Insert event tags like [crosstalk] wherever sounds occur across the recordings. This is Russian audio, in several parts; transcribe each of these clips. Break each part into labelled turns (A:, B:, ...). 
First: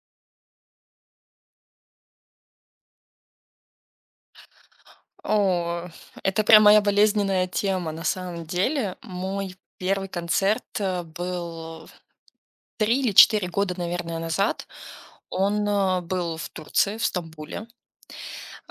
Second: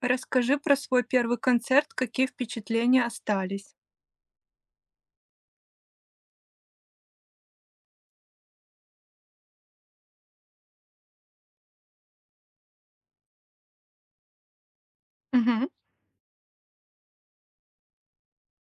A: Расскажи про свой первый концерт, какие впечатления остались?
B: О, это прям моя болезненная тема на самом деле. Мой первый концерт был 3 или 4 года, наверное, назад.
A: Мгм,
B: Он был в Турции, в Стамбуле.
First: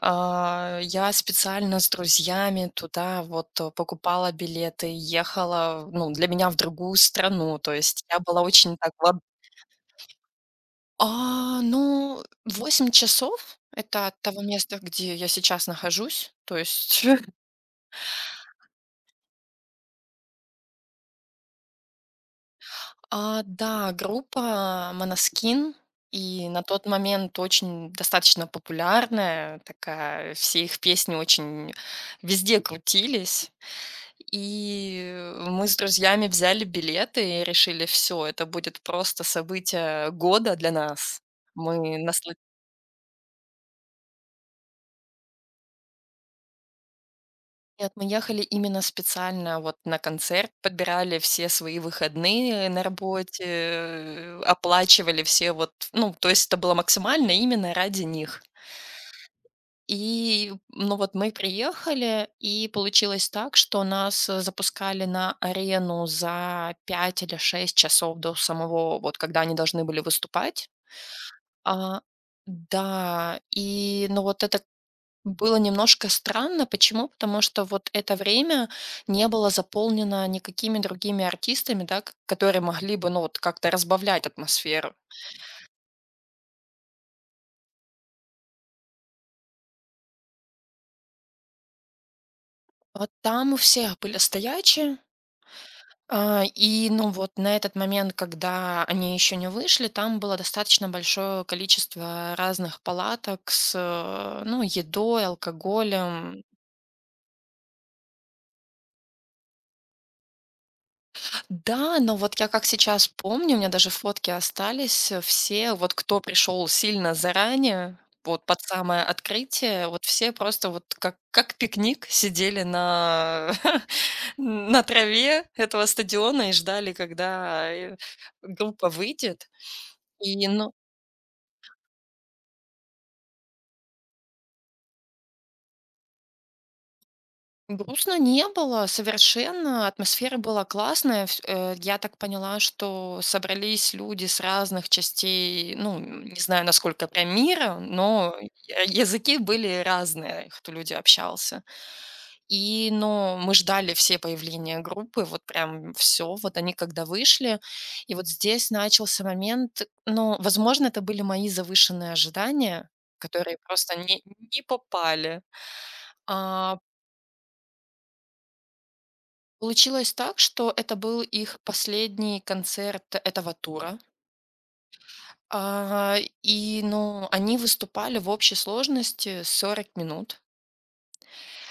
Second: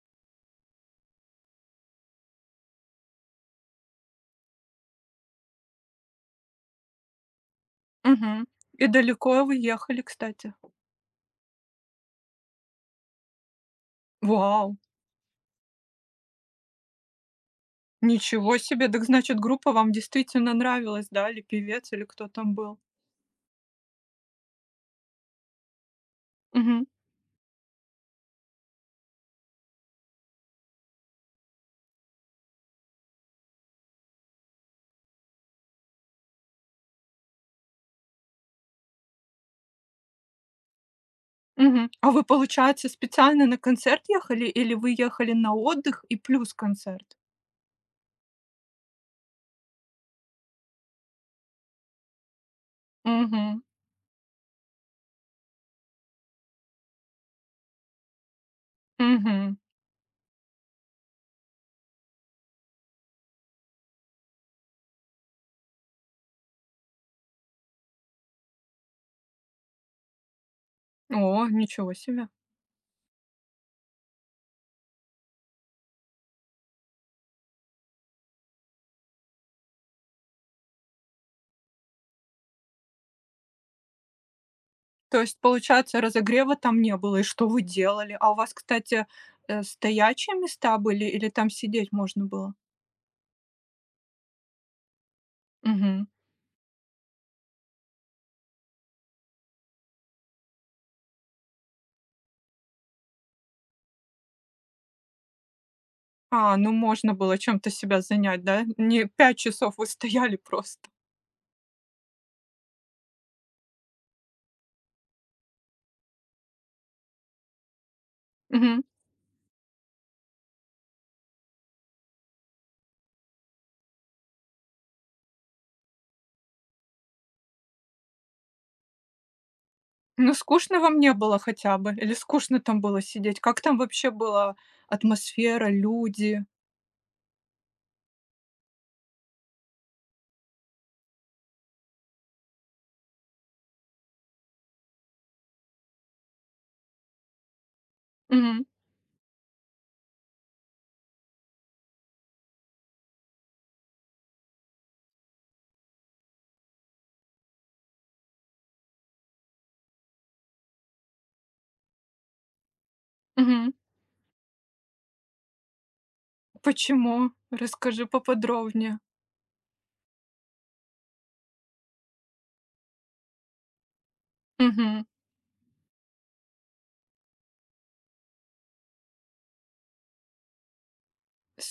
B: Я специально с друзьями туда вот покупала билеты, ехала, ну, для меня в другую страну. То есть я была
A: мгм.
B: очень
A: И
B: так.
A: далеко вы ехали, кстати?
B: Ну, 8 часов это от того
A: Вау!
B: места, где я сейчас нахожусь. То есть [laughs]
A: Ничего себе! Так значит, группа вам действительно нравилась, да, или певец, или кто там был?
B: Да, группа "Måneskin", и на
A: Мгм,
B: тот момент очень достаточно популярная такая, все их песни очень везде крутились. И мы с друзьями взяли билеты и решили: все, это будет просто событие года для нас".
A: мгм.
B: Мы
A: А вы,
B: насла
A: получается, специально на концерт ехали или вы ехали на отдых и плюс концерт?
B: Нет, мы ехали именно специально вот на концерт, подбирали все свои выходные на работе,
A: Мгм,
B: оплачивали все вот, ну, то есть это было максимально именно ради них.
A: мгм.
B: И, ну вот мы приехали, и получилось так, что нас запускали на арену за 5 или 6 часов до самого, вот когда они должны были выступать.
A: О, ничего
B: А,
A: себе!
B: да, и ну вот это было немножко странно. Почему? Потому что вот это время не было заполнено никакими другими артистами, да, которые могли бы, ну, вот как-то разбавлять атмосферу.
A: То есть, получается, разогрева там не было. И что вы делали? А у вас, кстати, стоячие места были или там сидеть можно было?
B: Вот там у всех были стоячие,
A: Мгм.
B: а, и, ну, вот на этот момент, когда они еще не вышли, там было достаточно большое количество разных палаток с, ну, едой, алкоголем.
A: А, ну можно было чем-то себя занять, да? Не 5 часов вы стояли просто.
B: Да, но вот я как сейчас помню, у меня даже фотки остались, все, вот кто пришел сильно заранее, вот под
A: Мгм.
B: самое открытие, вот все просто вот как пикник сидели на [laughs] на траве этого стадиона и ждали, когда группа выйдет.
A: Ну,
B: И, ну,
A: скучно вам не было хотя бы? Или скучно там было сидеть? Как там вообще была атмосфера, люди?
B: грустно не было совершенно, атмосфера была классная. Я так поняла, что собрались люди с разных частей, ну, не знаю, насколько прям мира, но
A: Мгм.
B: языки были разные, кто люди общался. И, но мы ждали все появления группы, вот прям все, вот они когда вышли. И вот здесь начался момент, ну, возможно, это были мои завышенные ожидания, которые
A: Мгм.
B: просто не попали. А,
A: Почему? Расскажи поподробнее.
B: Получилось так, что это был их последний концерт этого тура.
A: Мгм.
B: А, и, ну, они выступали в общей сложности 40 минут.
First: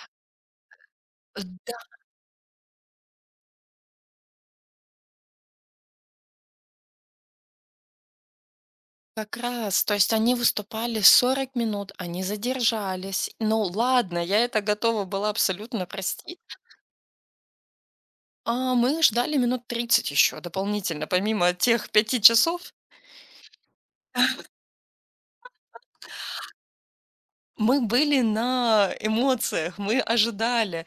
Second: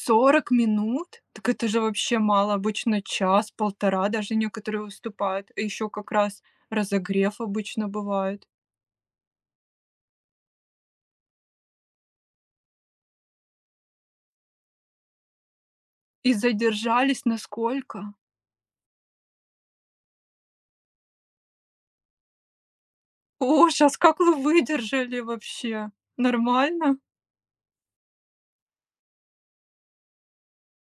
A: 40 минут? Так это
B: Да,
A: же вообще мало. Обычно час, полтора, даже некоторые уступают. А еще как раз разогрев обычно бывает.
B: как раз. То есть они выступали 40 минут, они задержались. Ну ладно, я это готова была абсолютно
A: И
B: простить.
A: задержались на сколько?
B: А мы ждали минут 30 еще дополнительно, помимо тех 5 часов.
A: Ужас, как вы выдержали вообще? Нормально?
B: Мы были на эмоциях, мы ожидали.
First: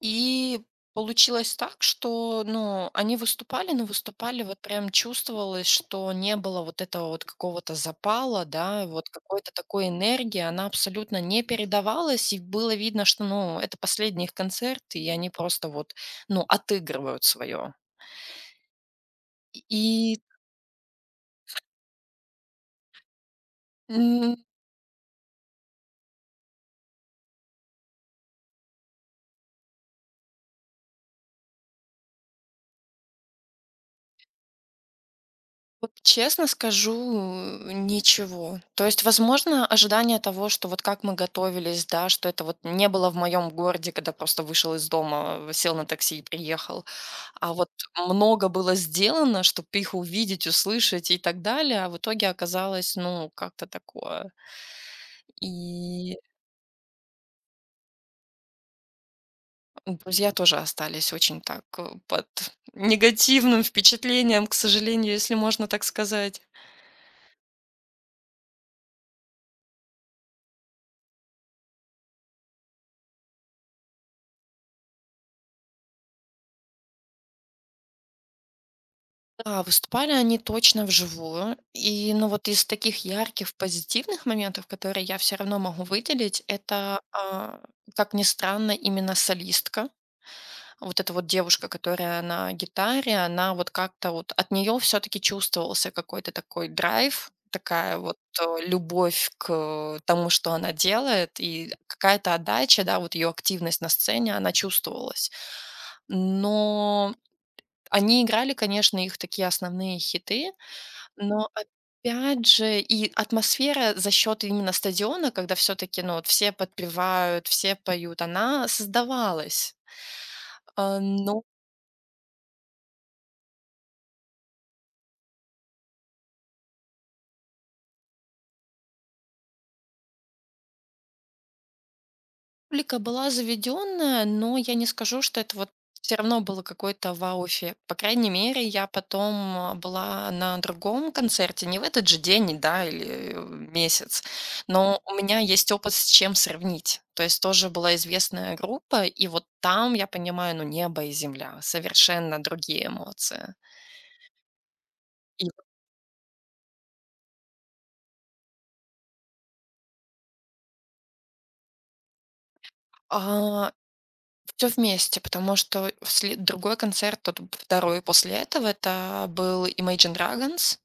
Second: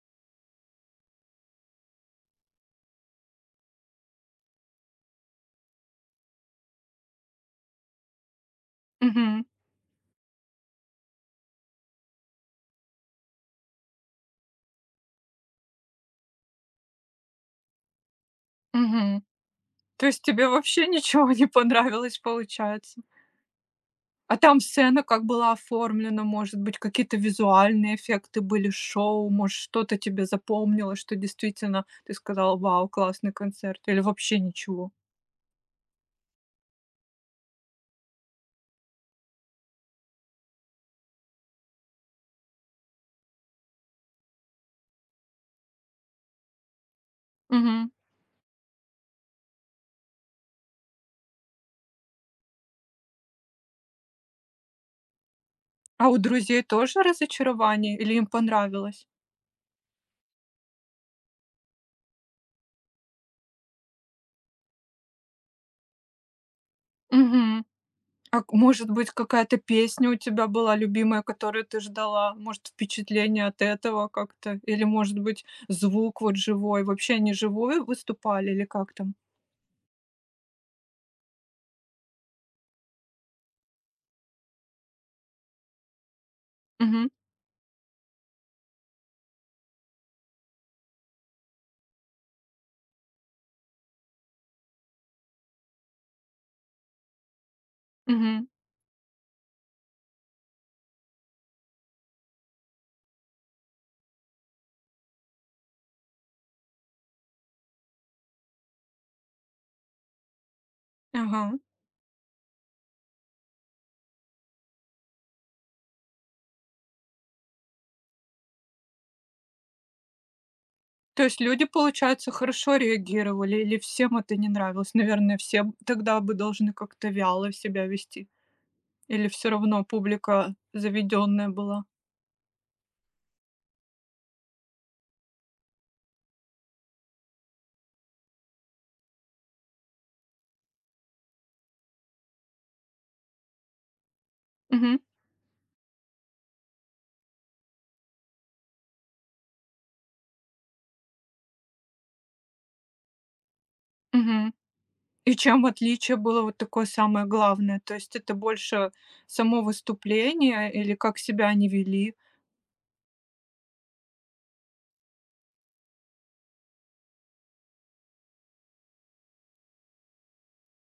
B: И получилось так, что, ну, они выступали, но выступали, вот прям чувствовалось, что не было вот этого вот какого-то запала, да, вот
A: Угу.
B: какой-то такой энергии, она абсолютно не передавалась, и было видно, что, ну, это последний их концерт, и они просто вот, ну, отыгрывают свое.
A: Угу. То
B: И,
A: есть тебе вообще ничего не понравилось, получается? А там сцена как была оформлена, может быть, какие-то визуальные эффекты были, шоу, может, что-то тебе запомнилось, что действительно ты сказал: "Вау, классный концерт", или вообще ничего?
B: вот честно скажу, ничего. То есть, возможно, ожидание того, что вот как мы готовились, да, что это вот не было в моем городе, когда просто вышел из дома, сел на такси и приехал. А вот
A: Мгм.
B: много было сделано, чтобы их увидеть, услышать и так далее, а в итоге оказалось, ну, как-то такое.
A: А
B: И
A: у друзей тоже разочарование или им понравилось?
B: друзья тоже остались очень так под негативным впечатлением, к сожалению, если можно так сказать.
A: Мгм. А к может быть, какая-то песня у тебя была любимая, которую ты ждала? Может, впечатление от этого как-то? Или, может быть, звук вот живой? Вообще они живую выступали или как там?
B: Да, выступали они точно вживую. И, ну, вот из таких ярких позитивных моментов, которые я все равно могу выделить, это,
A: Мгм,
B: а, как ни странно, именно солистка. Вот эта вот девушка, которая на гитаре, она вот как-то вот от нее все таки чувствовался какой-то такой драйв, такая вот,
A: мгм.
B: любовь к тому, что она делает, и какая-то отдача, да, вот ее активность на сцене, она чувствовалась. Но они играли, конечно, их такие основные хиты, но
A: Ага.
B: опять же и атмосфера за счет именно стадиона, когда все-таки, ну, вот все подпевают, все поют, она создавалась. А,
A: То есть
B: но
A: люди, получается, хорошо реагировали или всем это не нравилось? Наверное, все б тогда бы должны как-то вяло себя вести. Или все равно публика заведенная была?
B: Публика была заведенная, но я не скажу, что это вот все равно было какой-то вау-эффект. По крайней мере, я потом была на другом концерте, не в этот же день, да, или месяц,
A: Мгм,
B: но у меня есть опыт с чем сравнить. То есть тоже была известная группа, и вот там я понимаю, ну, небо и земля, совершенно другие эмоции.
A: мгм. И
B: И
A: чем отличие было вот такое самое главное? То есть это больше само выступление или как себя они вели?
B: все вместе, потому что другой концерт, тот второй после этого, это был Imagine Dragons.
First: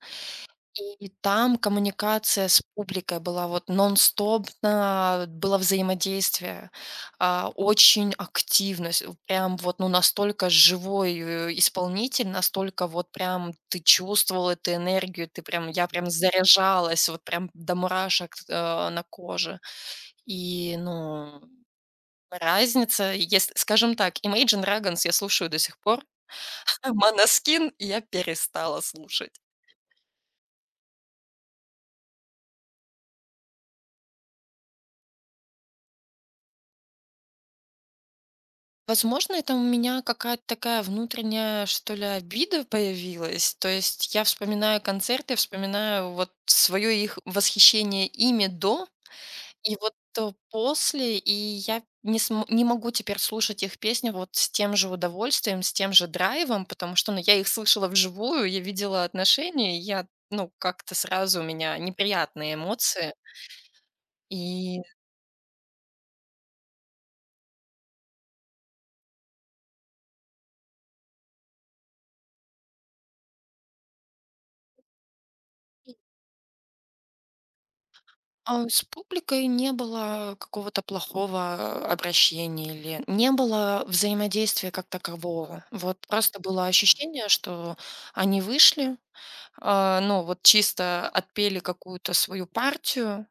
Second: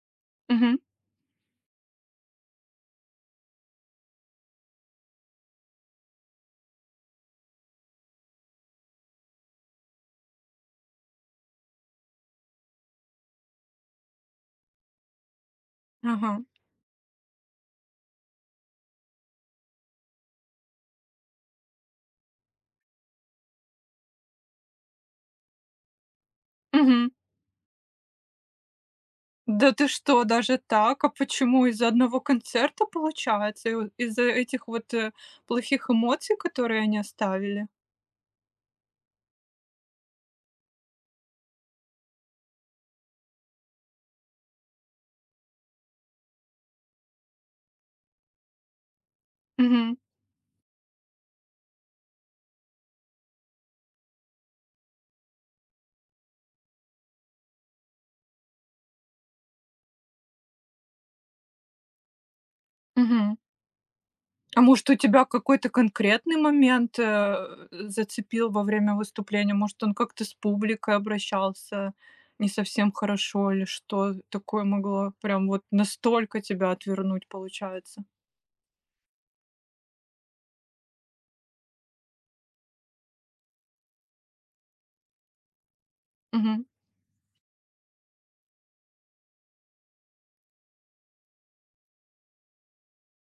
A: Мгм,
B: И там коммуникация с публикой была вот нон-стопно, было взаимодействие, очень активность, прям вот ну, настолько живой исполнитель, настолько вот прям ты чувствовал эту энергию, ты прям, я прям
A: ага,
B: заряжалась, вот прям до мурашек на коже. И, ну, разница, если, скажем так, Imagine Dragons я слушаю до сих пор, [laughs]
A: мгм.
B: Манаскин я перестала слушать.
A: Да ты что, даже так? А почему? Из-за одного концерта, получается? И вот из-за этих вот, плохих эмоций, которые они оставили?
B: Возможно, это у меня какая-то такая внутренняя, что ли, обида появилась. То есть я вспоминаю концерты, вспоминаю вот свое их восхищение ими до, и вот
A: Мгм.
B: после, и я не, не могу теперь слушать их песни вот с тем же удовольствием, с тем же драйвом, потому что ну, я их слышала вживую, я видела отношения, и я, ну, как-то сразу у меня неприятные эмоции.
A: Мгм. А
B: И
A: может, у тебя какой-то конкретный момент, зацепил во время выступления? Может, он как-то с публикой обращался не совсем хорошо или что такое могло прям вот настолько тебя отвернуть, получается?
B: С публикой не было какого-то плохого обращения или не было взаимодействия как такового. Вот просто
A: Мгм.
B: было ощущение, что они вышли, ну вот чисто отпели какую-то свою партию,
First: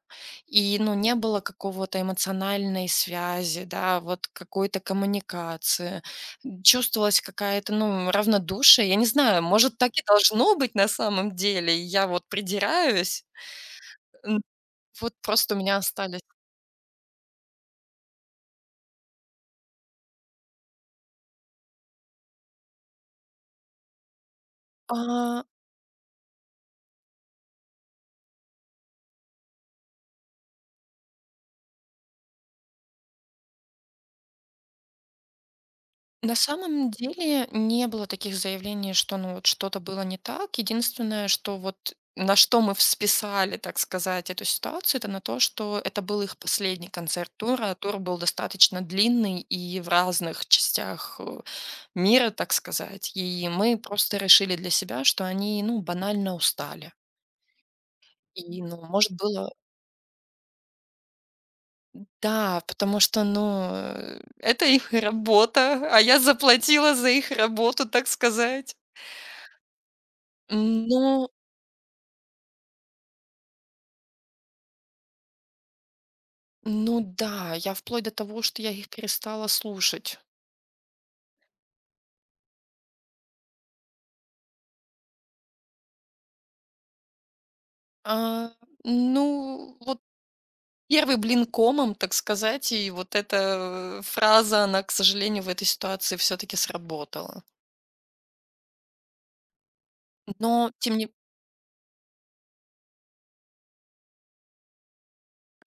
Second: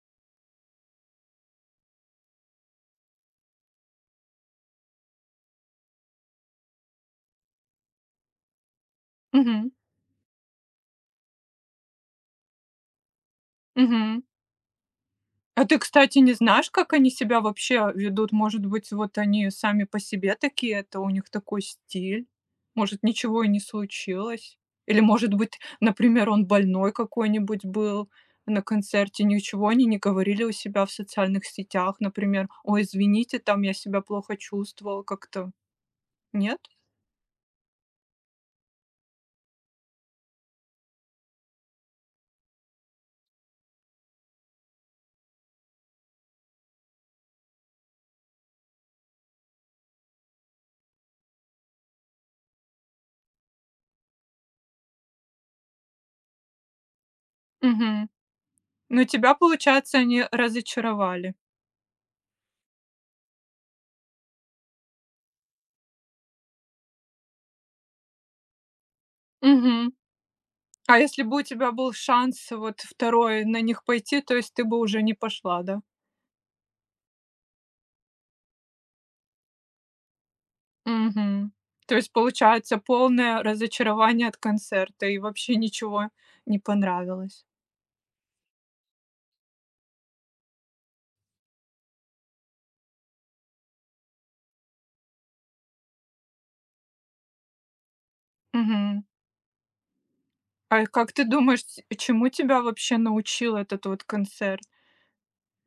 B: и ну не было какого-то эмоциональной связи, да, вот какой-то коммуникации. Чувствовалась какая-то, ну, равнодушие. Я не знаю,
A: Мгм.
B: может, так и должно быть на самом деле. И я вот придираюсь.
A: Мгм.
B: Н- Вот просто у
A: А
B: меня
A: ты, кстати,
B: остались.
A: не знаешь, как они себя вообще ведут? Может быть, вот они сами по себе такие, это у них такой стиль? Может, ничего и не случилось? Или, может
B: А,
A: быть, например, он больной какой-нибудь был на концерте, ничего они не говорили у себя в социальных сетях, например: "Ой, извините, там я себя плохо чувствовал как-то".
B: на
A: Нет?
B: самом деле не было таких заявлений, что ну вот что-то было не так. Единственное, что вот на что мы в списали, так сказать, эту ситуацию, это на то, что это был их последний концерт тура. Тур был достаточно длинный и в разных частях мира, так сказать. И мы просто решили для себя, что они, ну, банально устали.
A: Угу.
B: И, ну,
A: Но
B: может
A: тебя,
B: было.
A: получается, они разочаровали.
B: Да, потому что, ну, это их работа, а я заплатила за их работу, так сказать.
A: Угу. А
B: Ну
A: если бы у тебя был шанс вот второй на них пойти, то есть ты бы уже не пошла, да?
B: ну да, я вплоть до того, что я их перестала слушать.
A: Мгм. То есть получается полное разочарование от концерта и вообще ничего не понравилось.
B: А, ну, вот первый блин комом, так сказать, и вот эта фраза, она, к сожалению, в этой ситуации все таки сработала.
A: Мгм.
B: Но
A: А
B: тем
A: как
B: не.
A: ты думаешь, ц чему тебя вообще научил этот вот концерт?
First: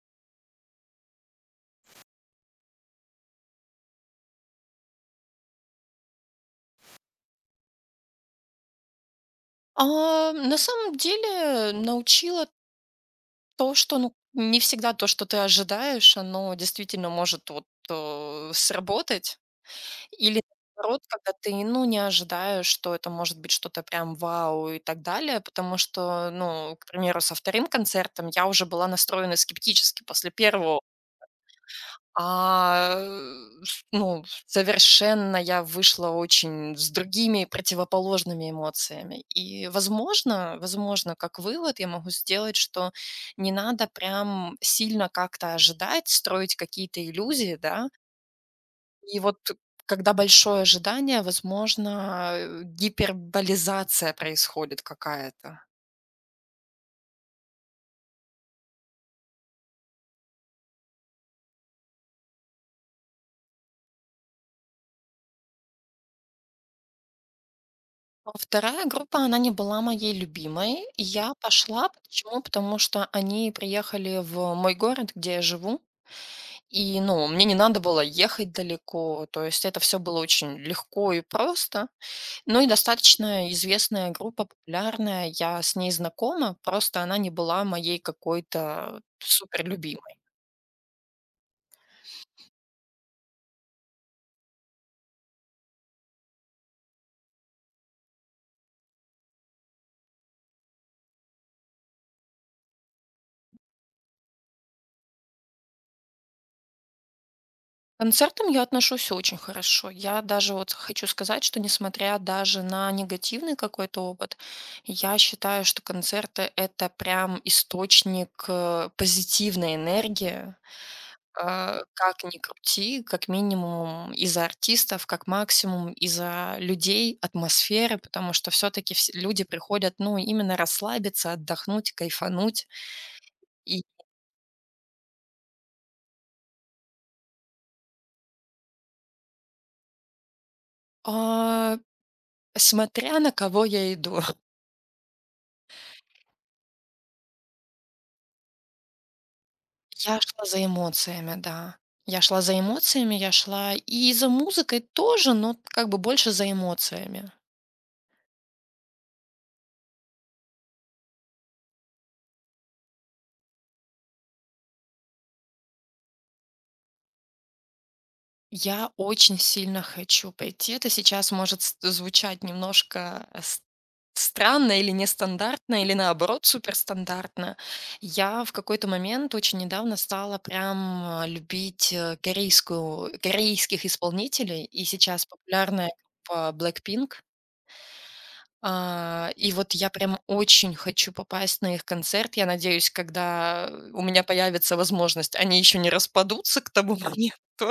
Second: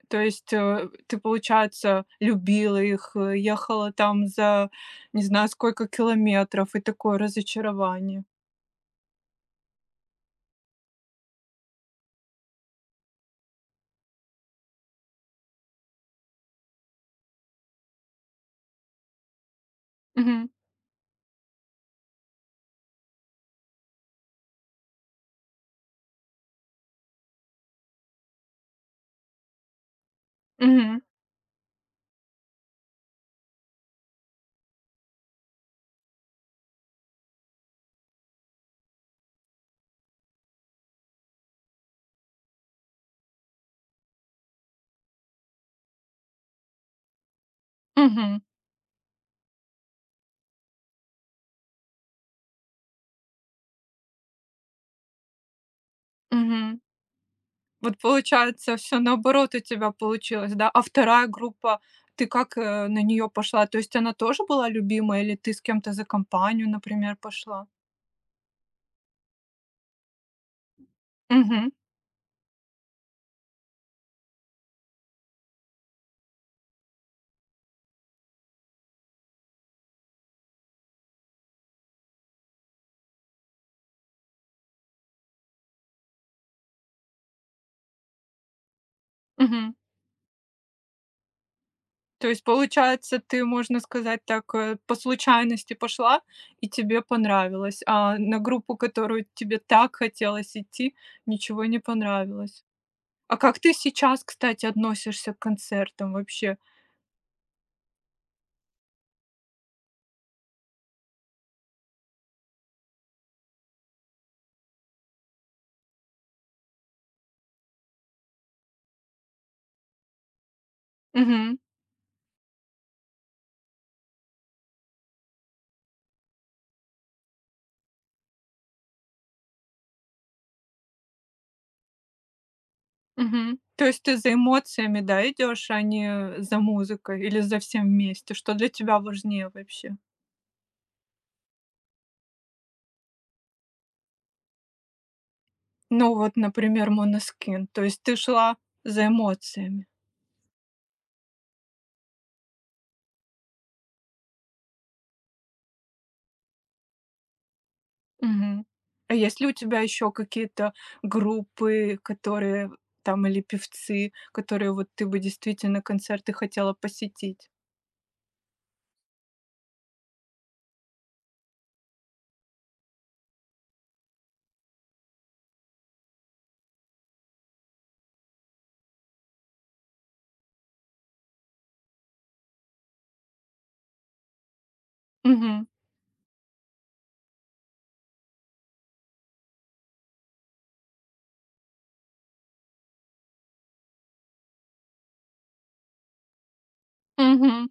A: То есть, ты, получается, любила их, ехала там за не знаю сколько километров и такое разочарование.
B: На самом деле научила то, что, ну, не всегда то, что ты ожидаешь, оно действительно может вот, сработать. Или
A: Мгм.
B: наоборот, когда ты, ну, не ожидаешь, что это может быть что-то прям вау и так далее, потому что, ну, к примеру, со вторым концертом я уже была настроена скептически после первого.
A: Мгм.
B: А, э, с Ну, совершенно я вышла очень с другими противоположными эмоциями. И, возможно, как вывод я могу сделать, что не надо прям сильно как-то ожидать, строить какие-то иллюзии, да.
A: Мгм.
B: И вот когда большое ожидание, возможно, гиперболизация происходит какая-то.
A: Мгм. Вот получается, все наоборот у тебя получилось, да? А вторая группа, ты как, на нее пошла? То есть она тоже была любимая или ты с кем-то за компанию, например, пошла?
B: А вторая группа, она не была моей любимой. И я
A: Мгм,
B: пошла, почему? Потому что они приехали в мой город, где я живу, и, ну, мне не надо было ехать далеко, то есть это все было очень легко и просто. Ну и достаточно известная группа, популярная, я с ней знакома, просто она не была моей какой-то
A: мгм.
B: суперлюбимой.
A: То есть, получается, ты, можно сказать так, по случайности пошла и тебе понравилось, а на группу, которую тебе так хотелось идти, ничего не понравилось. А как ты сейчас, кстати, относишься к концертам вообще?
B: К концертам я отношусь очень хорошо. Я даже вот хочу сказать, что несмотря даже на негативный какой-то опыт, я считаю, что концерты это прям источник позитивной энергии.
A: Мгм.
B: Как ни крути, как минимум из-за артистов, как максимум из-за людей, атмосферы, потому что все-таки люди приходят, ну, именно расслабиться, отдохнуть, кайфануть.
A: Мгм.
B: И
A: То есть ты за эмоциями, да, идешь, а не за музыкой или за всем вместе? Что для тебя важнее вообще?
B: а, Смотря на кого я иду.
A: Ну вот, например, Måneskin. То есть ты шла за эмоциями.
B: Я шла за эмоциями, да. Я шла за эмоциями, я шла и за музыкой тоже, но как бы больше за эмоциями.
A: Мгм. А есть ли у тебя еще какие-то группы, которые там или певцы, которые вот ты бы действительно концерты хотела посетить?
B: Я очень сильно хочу пойти. Это сейчас может звучать немножко странно или нестандартно, или наоборот суперстандартно. Я в какой-то момент очень недавно стала прям любить корейскую, корейских исполнителей, и сейчас
A: Мгм.
B: популярная группа Blackpink. И вот я прям очень хочу попасть на их концерт. Я надеюсь, когда у меня появится возможность, они еще не распадутся к тому моменту.
A: Мгм.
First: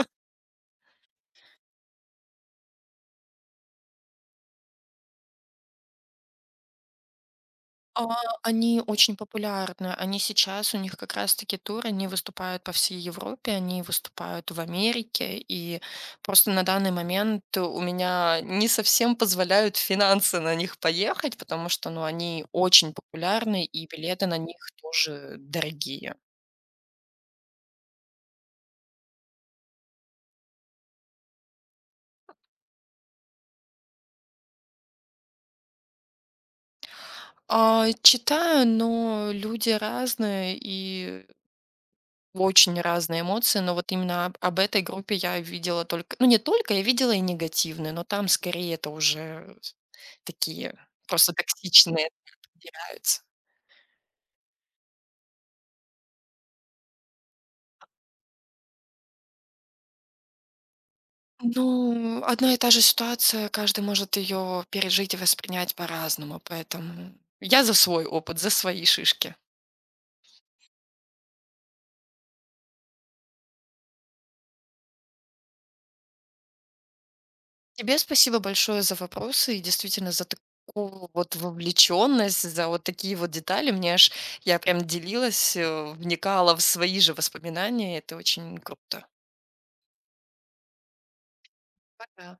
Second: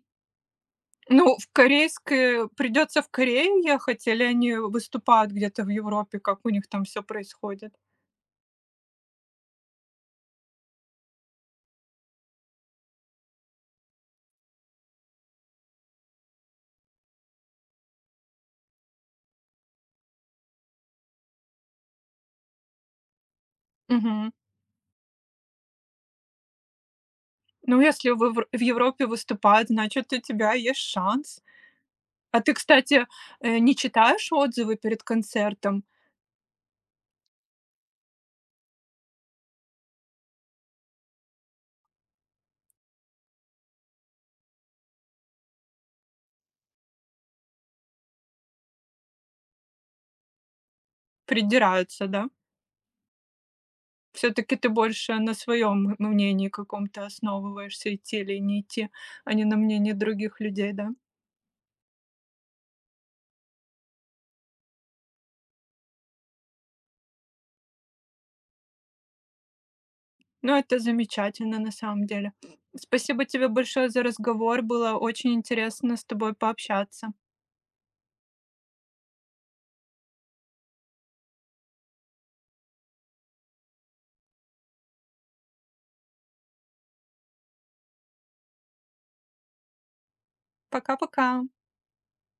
A: Ну, в корейское придется в Корею ехать или они выступают где-то в Европе? Как у них там все происходит?
B: А, Они очень популярны. Они сейчас, у них как раз-таки тур, они выступают по всей Европе, они выступают в Америке. И просто на данный момент у меня не совсем позволяют финансы на них поехать, потому что ну, они очень популярны, и билеты
A: Мгм.
B: на них тоже дорогие.
A: Ну, если вы в Европе выступают, значит, у тебя есть шанс. А ты, кстати, не читаешь отзывы перед концертом?
B: Читаю, но люди разные и очень разные эмоции, но вот именно об этой группе я видела только, ну не только, я видела и негативные, но там скорее это уже такие просто
A: Придираются,
B: токсичные
A: да?
B: подбираются.
A: Все таки ты больше на своем мнении каком-то основываешься, идти или не идти, а не на мнении других людей, да?
B: Ну, одна и та же ситуация, каждый может ее пережить и воспринять по-разному, поэтому я за свой опыт, за свои шишки.
A: Ну, это замечательно, на самом деле. Спасибо тебе большое за разговор. Было очень интересно с тобой пообщаться.
B: Тебе спасибо большое за вопросы и действительно за такую вот вовлеченность, за вот такие вот детали. Мне аж я прям делилась, вникала в свои же воспоминания. Это очень круто.
A: Пока-пока.
B: Пока.